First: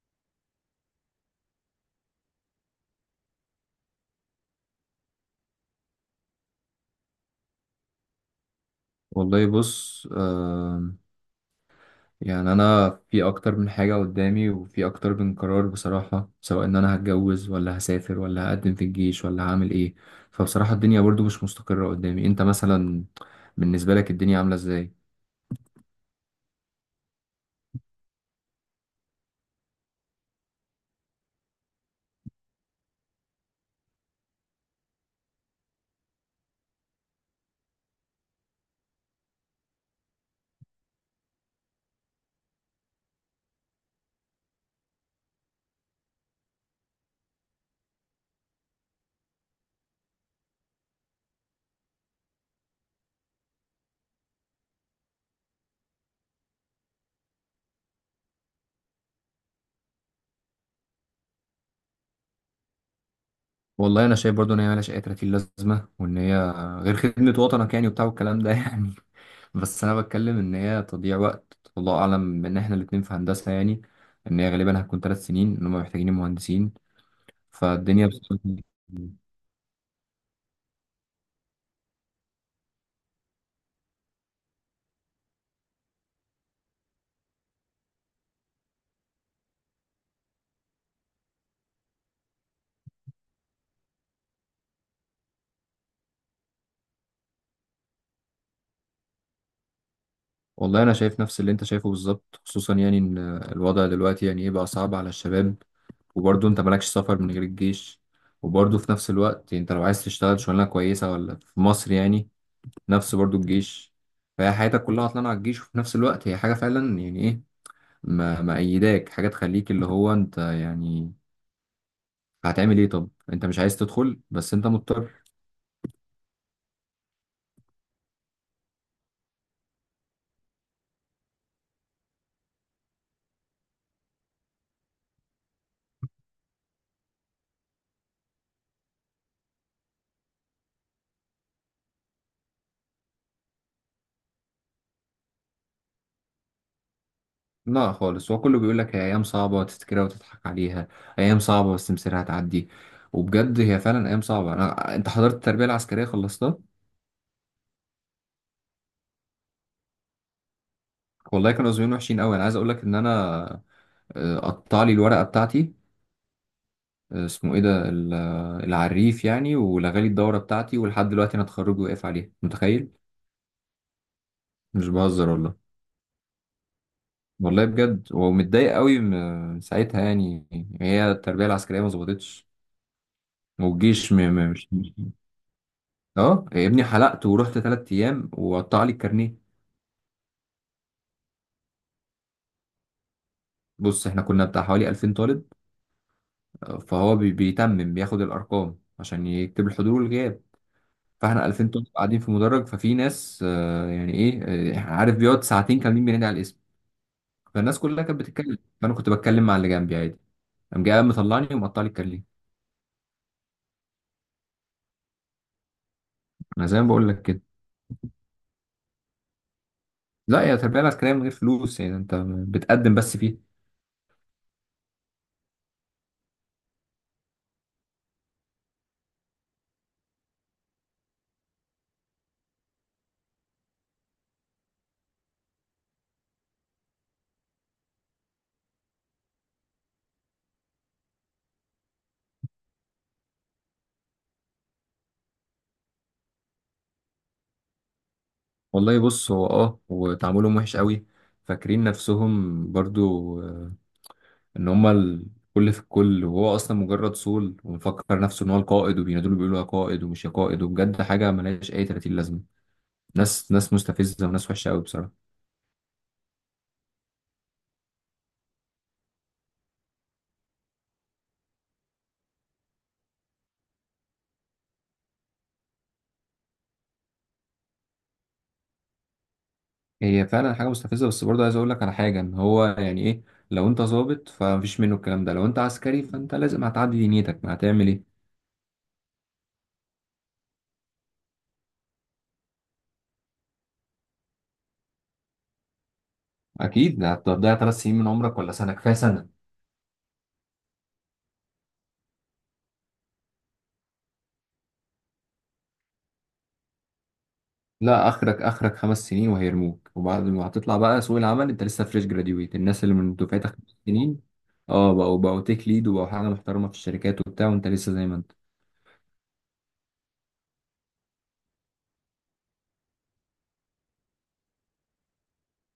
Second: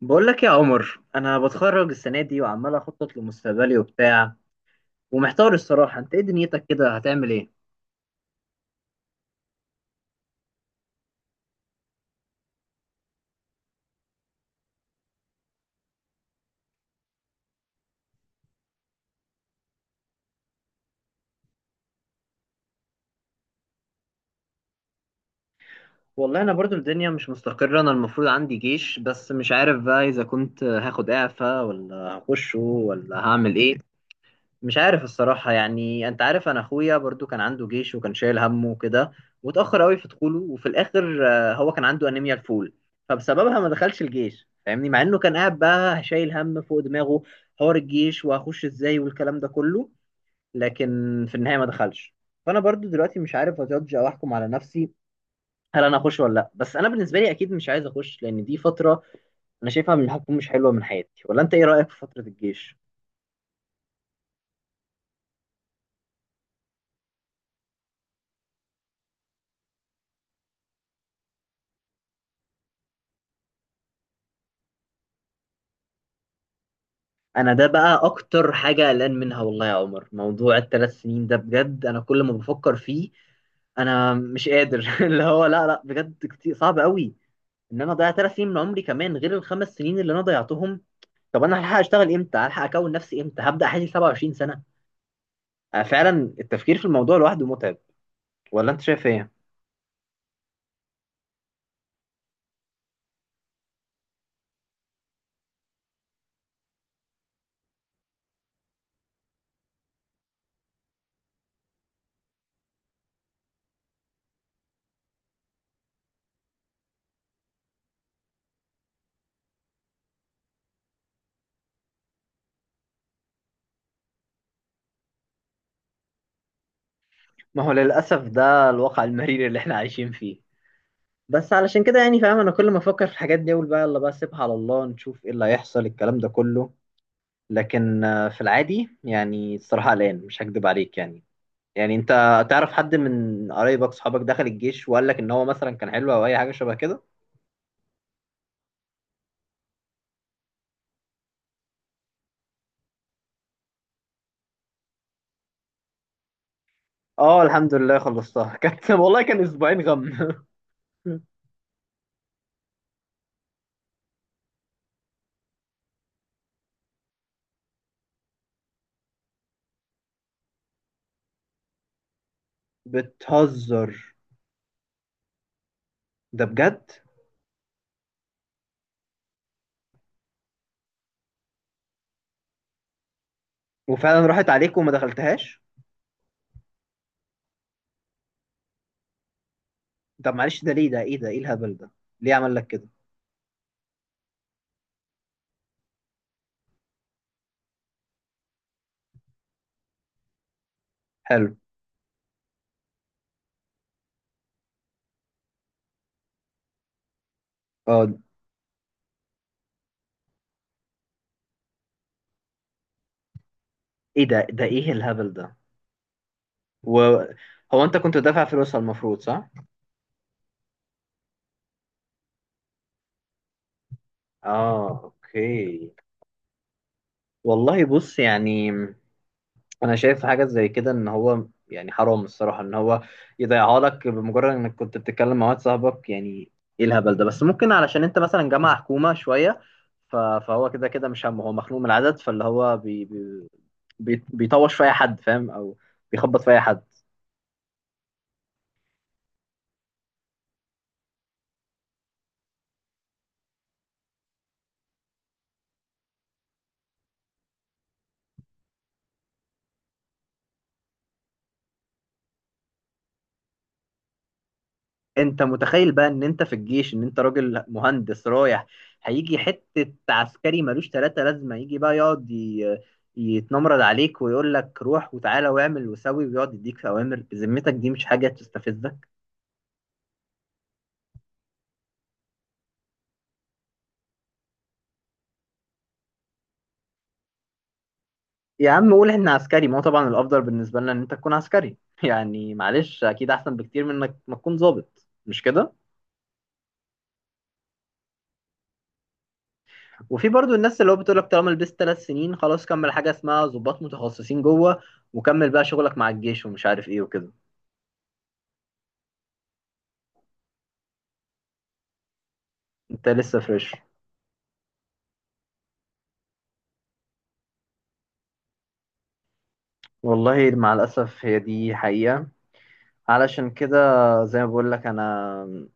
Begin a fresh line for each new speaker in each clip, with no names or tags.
بقول لك يا عمر، انا بتخرج السنه دي وعمال اخطط لمستقبلي وبتاع، ومحتار الصراحه. انت ايه دنيتك كده؟ هتعمل ايه؟
والله بص، أنا في أكتر من حاجة قدامي وفي أكتر من قرار بصراحة، سواء إن أنا هتجوز ولا هسافر ولا هقدم في الجيش ولا هعمل إيه. فبصراحة الدنيا برضو مش مستقرة قدامي. أنت مثلا بالنسبة لك الدنيا عاملة إزاي؟
والله انا برضو الدنيا مش مستقره. انا المفروض عندي جيش، بس مش عارف بقى اذا كنت هاخد اعفاء ولا هخشه ولا هعمل ايه. مش عارف الصراحة. يعني انت عارف، انا اخويا برضو كان عنده جيش وكان شايل همه وكده، واتأخر قوي في دخوله، وفي الاخر هو كان عنده انيميا الفول، فبسببها ما دخلش الجيش، فاهمني؟ مع انه كان قاعد بقى شايل هم فوق دماغه، حوار الجيش وهخش ازاي والكلام ده كله. لكن في النهاية ما دخلش. فانا برضو دلوقتي مش عارف اجادج او احكم على نفسي هل انا اخش ولا لا. بس انا بالنسبة لي اكيد مش عايز اخش، لان دي فترة انا شايفها من الحكم مش حلوة من حياتي. ولا انت ايه رأيك في فترة الجيش؟
والله أنا شايف برضو إن هي ملهاش أي 30 لازمة، وإن هي غير خدمة وطنك يعني وبتاع والكلام ده يعني. بس أنا بتكلم إن هي تضييع وقت، الله أعلم، إن إحنا الاتنين في هندسة يعني إن هي غالبا هتكون ثلاث سنين، إن هم محتاجين مهندسين.
انا ده بقى
فالدنيا بصراحة.
اكتر حاجه قلقان منها والله يا عمر. موضوع الثلاث سنين ده بجد انا كل ما بفكر فيه انا مش قادر اللي هو لا لا، بجد كتير صعب قوي ان انا اضيع 3 سنين من عمري، كمان غير الخمس سنين اللي انا ضيعتهم. طب انا هلحق اشتغل امتى؟ هلحق اكون نفسي امتى؟ هبدا حياتي 27 سنه؟ أنا فعلا التفكير في الموضوع لوحده متعب. ولا انت شايف ايه؟
والله انا شايف نفس اللي انت شايفه بالظبط، خصوصا يعني ان الوضع دلوقتي يعني ايه بقى صعب على الشباب، وبرضه انت مالكش سفر من غير الجيش، وبرضه في نفس الوقت انت لو عايز تشتغل شغلانه كويسه ولا في مصر يعني نفس برضه الجيش. فهي حياتك كلها عطلانه على الجيش، وفي نفس الوقت هي حاجه فعلا يعني ايه، ما مأيداك حاجه تخليك اللي هو انت يعني هتعمل ايه. طب انت مش عايز تدخل بس انت مضطر.
ما هو للاسف ده الواقع المرير اللي احنا عايشين فيه. بس علشان كده يعني فاهم، انا كل ما افكر في الحاجات دي اقول بقى يلا بقى سيبها على الله، نشوف ايه اللي هيحصل الكلام ده كله. لكن في العادي يعني الصراحة قلقان مش هكدب عليك يعني. يعني انت تعرف حد من قرايبك صحابك دخل الجيش وقال لك ان هو مثلا كان حلو او اي حاجة شبه كده؟
لا خالص، هو كله بيقول لك هي ايام صعبه وتفتكرها وتضحك عليها. ايام صعبه بس مصيرها هتعدي. وبجد هي فعلا ايام صعبه. انا انت حضرت التربيه العسكريه خلصتها.
اه، الحمد لله خلصتها كانت، والله كان اسبوعين غم
والله كانوا زمان وحشين قوي. انا عايز اقول لك ان انا قطع لي الورقه بتاعتي. اسمه ايه ده العريف يعني ولغالي الدوره بتاعتي، ولحد دلوقتي انا اتخرج واقف عليها متخيل.
بتهزر؟
مش بهزر والله.
ده بجد.
والله بجد، ومتضايق قوي من ساعتها يعني. هي التربيه العسكريه ما ظبطتش، والجيش
وفعلا راحت
مش.
عليك وما دخلتهاش.
اه يا ابني، حلقت ورحت تلات ايام وقطع لي الكارنيه.
طب معلش، ده ليه؟ ده ايه؟ ده ايه الهبل ده؟ ليه عمل لك كده؟
بص احنا كنا بتاع حوالي 2000 طالب. فهو بيتمم بياخد الارقام عشان يكتب الحضور والغياب. فاحنا
حلو.
2000 طالب قاعدين في مدرج، ففي ناس يعني ايه، عارف، بيقعد ساعتين كاملين بينادي على الاسم. فالناس كلها
اه.
كانت بتتكلم، فانا كنت بتكلم مع اللي جنبي عادي. قام جاي قام مطلعني ومقطع لي الكارنيه.
ايه ده ايه الهبل ده؟
انا زي ما بقول لك كده.
وهو انت كنت دافع فلوسها المفروض، صح؟
لا يا تربيه العسكريه من غير فلوس، يعني انت بتقدم بس فيه.
اه، اوكي. والله بص يعني، انا شايف حاجه زي كده ان هو يعني حرام الصراحه، ان هو يضيعها لك بمجرد انك كنت بتتكلم مع واحد صاحبك يعني. ايه الهبل ده؟ بس ممكن علشان انت مثلا جامعه حكومه شويه، فهو كده كده مش همه، هو مخنوق من العدد، فاللي هو بيطوش في اي حد، فاهم؟ او بيخبط في اي حد.
والله بص، هو اه، وتعاملهم وحش قوي. فاكرين نفسهم برضو ان هما الكل في الكل، وهو اصلا مجرد صول ومفكر نفسه ان هو القائد، وبينادوا بيقولوا يا قائد ومش يا قائد. وبجد حاجه ملهاش اي 30 لازمه. ناس مستفزه وناس وحشه قوي بصراحه.
انت متخيل بقى ان انت في الجيش، ان انت راجل مهندس رايح، هيجي حتة عسكري ملوش تلاتة لازمة يجي بقى يقعد يتنمرد عليك ويقول لك روح وتعالى واعمل وسوي ويقعد يديك اوامر؟ بذمتك دي مش حاجة تستفزك؟
هي فعلا حاجه مستفزه، بس برضه عايز اقول لك على حاجه، ان هو يعني ايه لو انت ظابط فمفيش منه الكلام ده، لو انت عسكري فانت لازم هتعدي دنيتك، ما هتعمل ايه.
يا عم قول ان عسكري، ما هو طبعا الافضل بالنسبة لنا ان انت تكون عسكري يعني. معلش، اكيد احسن بكتير من انك ما تكون ضابط، مش كده؟
اكيد هتضيع ثلاث سنين من عمرك، ولا سنه كفايه سنه.
وفي برضو الناس اللي هو بتقول لك طالما لبست 3 سنين خلاص، كمل. حاجة اسمها ضباط متخصصين جوه، وكمل بقى شغلك مع الجيش ومش عارف ايه وكده.
لا، اخرك اخرك خمس سنين وهيرموك، وبعد ما هتطلع بقى سوق العمل انت لسه فريش جراديويت، الناس اللي
انت
من
لسه
دفعتك
فريش.
خمس سنين اه بقوا تيك ليد وبقوا حاجه محترمه في الشركات وبتاع، وانت لسه زي ما انت.
والله مع الأسف، هي دي حقيقة. علشان كده، زي ما بقول لك، أنا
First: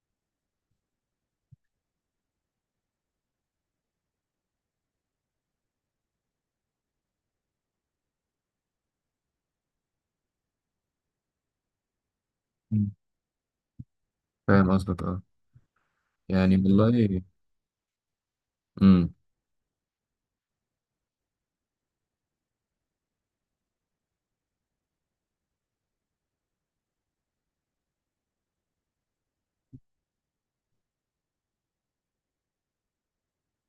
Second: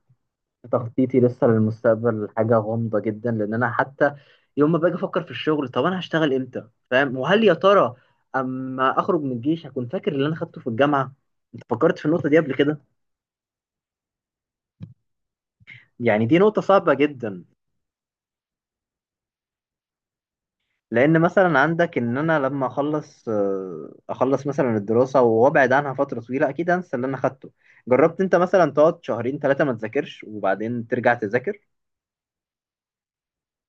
تخطيطي لسه للمستقبل حاجة غامضة جدا، لأن أنا حتى يوم ما باجي أفكر في الشغل، طب أنا هشتغل إمتى؟ فاهم؟ وهل يا ترى أما أخرج من الجيش هكون فاكر اللي أنا خدته في الجامعة؟ أنت فكرت في النقطة دي قبل كده؟
مم. فاهم قصدك اه.
يعني دي
يعني
نقطة صعبة
والله
جدا.
امم
لأن مثلا عندك إن أنا لما أخلص مثلا الدراسة وأبعد عنها فترة طويلة أكيد أنسى اللي أنا خدته. جربت أنت مثلا تقعد شهرين ثلاثة ما تذاكرش وبعدين ترجع تذاكر؟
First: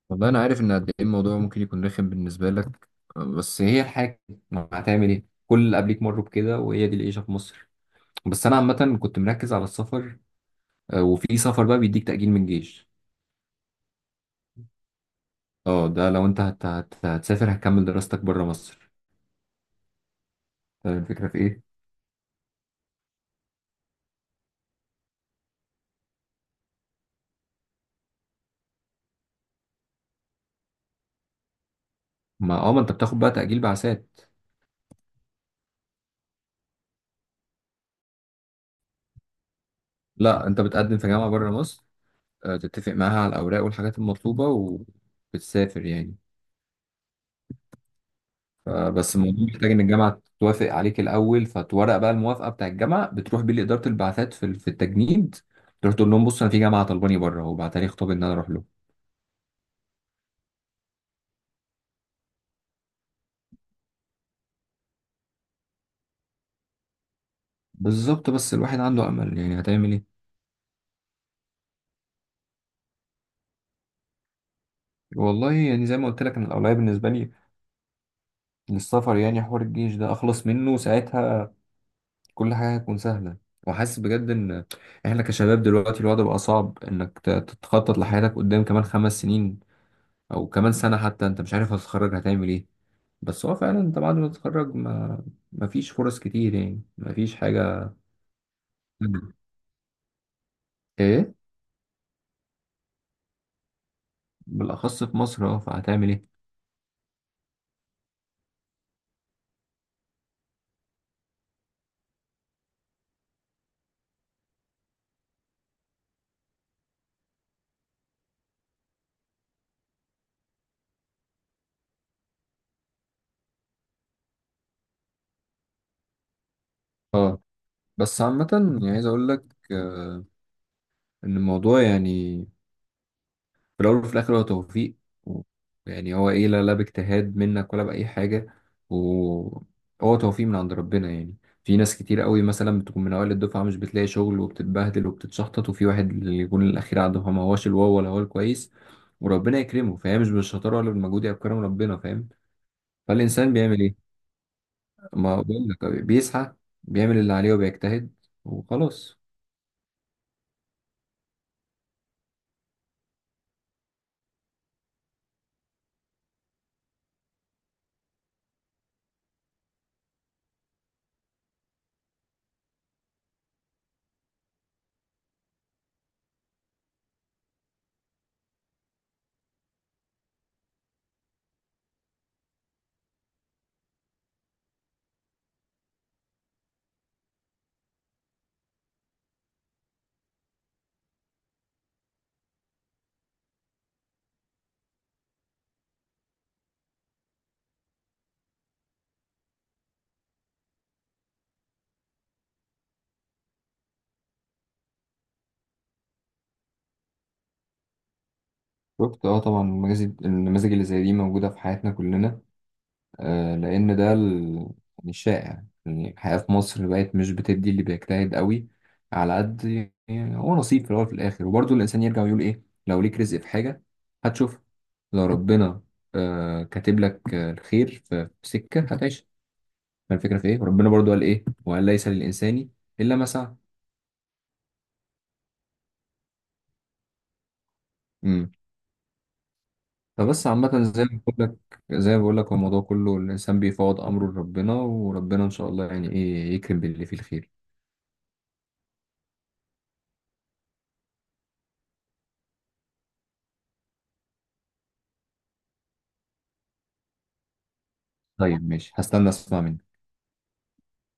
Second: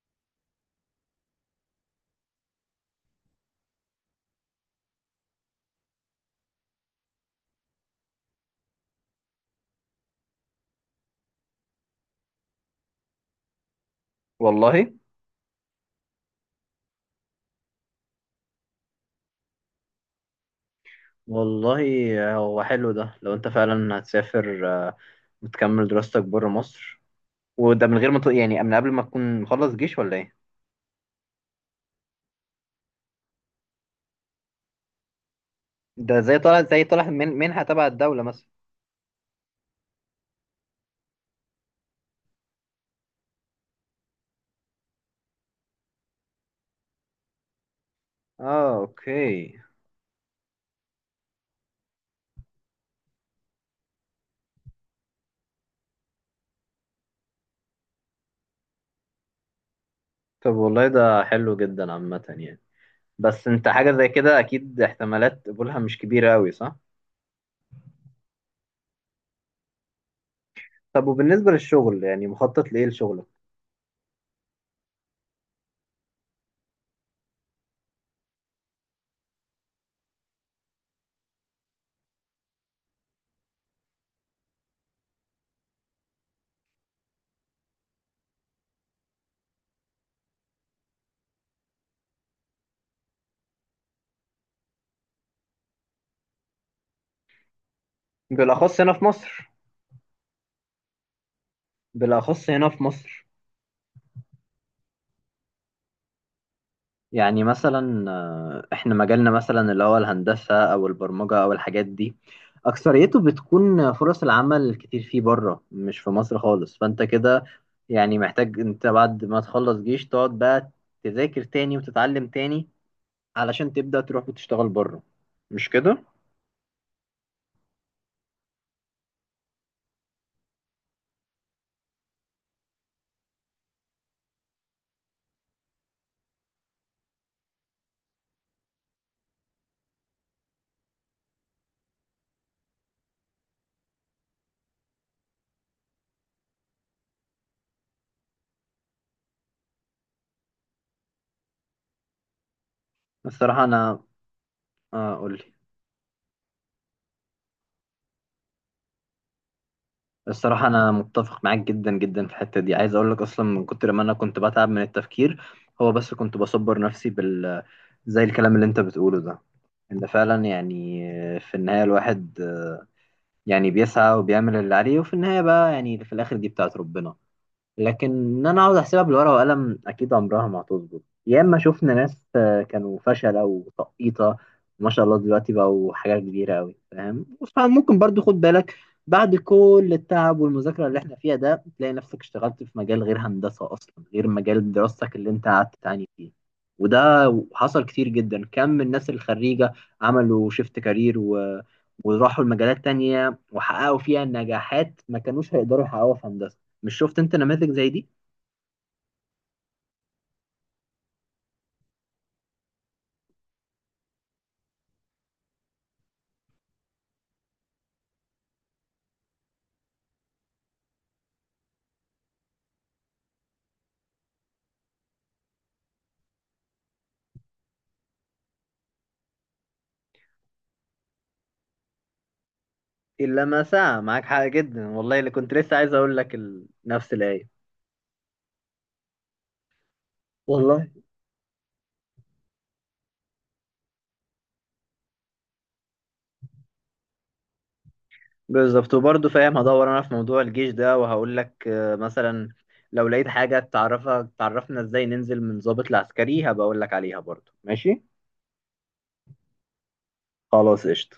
والله انا عارف ان قد ايه الموضوع ممكن يكون رخم بالنسبه لك، بس هي الحاجه، ما هتعمل ايه، كل اللي قبليك مروا بكده وهي دي العيشه في مصر. بس انا عامه كنت مركز على السفر. وفي سفر بقى بيديك تاجيل من الجيش.
والله.
اه ده لو انت هتسافر هتكمل دراستك بره مصر. طيب الفكرة في إيه؟
والله هو حلو ده لو انت فعلا هتسافر وتكمل دراستك بره مصر. وده من غير ما يعني من قبل ما تكون مخلص جيش ولا ايه؟
ما أه ما أنت بتاخد بقى تأجيل بعثات.
ده زي طالع من منحة تبع الدولة مثلا؟
لا أنت بتقدم في جامعة بره مصر، تتفق معاها على الأوراق والحاجات المطلوبة وبتسافر يعني.
اه،
بس الموضوع
اوكي.
محتاج إن الجامعة توافق عليك الأول، فتورق بقى الموافقة بتاع الجامعة بتروح بيه لإدارة البعثات في في التجنيد. تروح تقول لهم بص أنا في جامعة طلباني بره وبعت لي خطاب إن أنا أروح له.
طب والله ده حلو جدا عامة يعني. بس انت حاجة زي كده اكيد احتمالات قبولها مش كبيرة اوي، صح؟
بالظبط، بس الواحد عنده أمل، يعني هتعمل إيه؟
طب وبالنسبة للشغل يعني مخطط لايه لشغلك؟
والله يعني زي ما قلت لك أنا الأولوية بالنسبة لي للسفر. يعني حوار الجيش ده أخلص منه ساعتها، كل حاجة هتكون سهلة. وحاسس بجد إن إحنا كشباب دلوقتي الوضع بقى صعب إنك تتخطط لحياتك قدام كمان خمس سنين أو كمان سنة حتى. أنت مش عارف هتتخرج هتعمل إيه، بس هو فعلا أنت بعد ما تتخرج ما مفيش فرص كتير يعني، مفيش حاجة.
بالاخص هنا في مصر.
إيه.
بالاخص هنا في مصر.
بالأخص في مصر أه، فهتعمل إيه.
يعني مثلا احنا مجالنا مثلا اللي هو الهندسة او البرمجة او الحاجات دي، اكثريته بتكون فرص العمل كتير فيه بره، مش في مصر خالص. فانت كده يعني محتاج انت بعد ما تخلص جيش تقعد بقى تذاكر تاني وتتعلم تاني علشان تبدأ تروح وتشتغل بره، مش كده؟
أه، بس عامة يعني عايز أقول لك آه، إن الموضوع يعني في الأول وفي الآخر هو توفيق، و- يعني هو إيه، لا باجتهاد منك ولا بأي حاجة، وهو توفيق من عند ربنا يعني. في ناس كتير قوي مثلا بتكون من أوائل الدفعة مش بتلاقي شغل وبتتبهدل وبتتشحطط، وفي واحد اللي يكون الأخير عنده ما هوش الواو ولا هو الكويس، وربنا يكرمه. فهي مش بالشطارة ولا بالمجهود، هي بكرم ربنا فاهم. فالإنسان
الصراحة
بيعمل
انا
إيه؟ ما
اقول
بقول لك بيسعى، بيعمل اللي عليه وبيجتهد وخلاص.
الصراحة أنا متفق معاك جدا جدا في الحتة دي. عايز أقول لك أصلا من كتر ما أنا كنت بتعب من التفكير، هو بس كنت بصبر نفسي زي الكلام اللي أنت بتقوله ده. إن فعلا يعني في النهاية الواحد يعني بيسعى وبيعمل اللي عليه، وفي النهاية بقى يعني في الآخر دي بتاعت ربنا. لكن ان انا اقعد احسبها بالورقه والقلم اكيد عمرها ما هتظبط. يا اما شفنا ناس كانوا فشله وتقيطه، ما شاء الله دلوقتي بقوا حاجه كبيره قوي، فاهم؟ فممكن برضو خد بالك، بعد كل التعب والمذاكره اللي احنا فيها ده تلاقي نفسك اشتغلت في مجال غير هندسه اصلا، غير مجال دراستك اللي انت قعدت تعاني فيه. وده حصل كتير جدا. كم من الناس الخريجه عملوا شيفت كارير وراحوا لمجالات تانية وحققوا فيها نجاحات ما كانوش هيقدروا يحققوها في هندسه. مش شفت انت نماذج زي دي؟
شفت اه، طبعا المزاج اللي زي دي موجودة في حياتنا كلنا. لأن ده يعني الشائع، يعني الحياة في مصر بقت مش بتدي اللي بيجتهد قوي على قد، يعني هو نصيب في الأول وفي الآخر. وبرضه الإنسان يرجع ويقول إيه، لو ليك رزق في حاجة هتشوف. لو ربنا كاتب لك الخير في في سكة هتعيش. فالفكرة في إيه، ربنا برضه قال إيه وقال ليس للإنسان إلا ما
إلا
سعى.
ما ساعة. معاك حق جدا والله، اللي كنت لسه عايز أقول لك نفس الآية.
امم فبس عامة
والله
زي ما بقول لك، هو الموضوع كله الإنسان بيفوض أمره لربنا، وربنا إن شاء الله يعني إيه يكرم باللي فيه الخير.
بالظبط. وبرضه فاهم، هدور أنا في موضوع الجيش ده وهقول لك مثلا لو لقيت حاجة تعرفها تعرفنا إزاي ننزل من ضابط لعسكري، هبقى أقول لك عليها برضه، ماشي؟
طيب ماشي، هستنى أسمع منك.
خلاص، قشطة.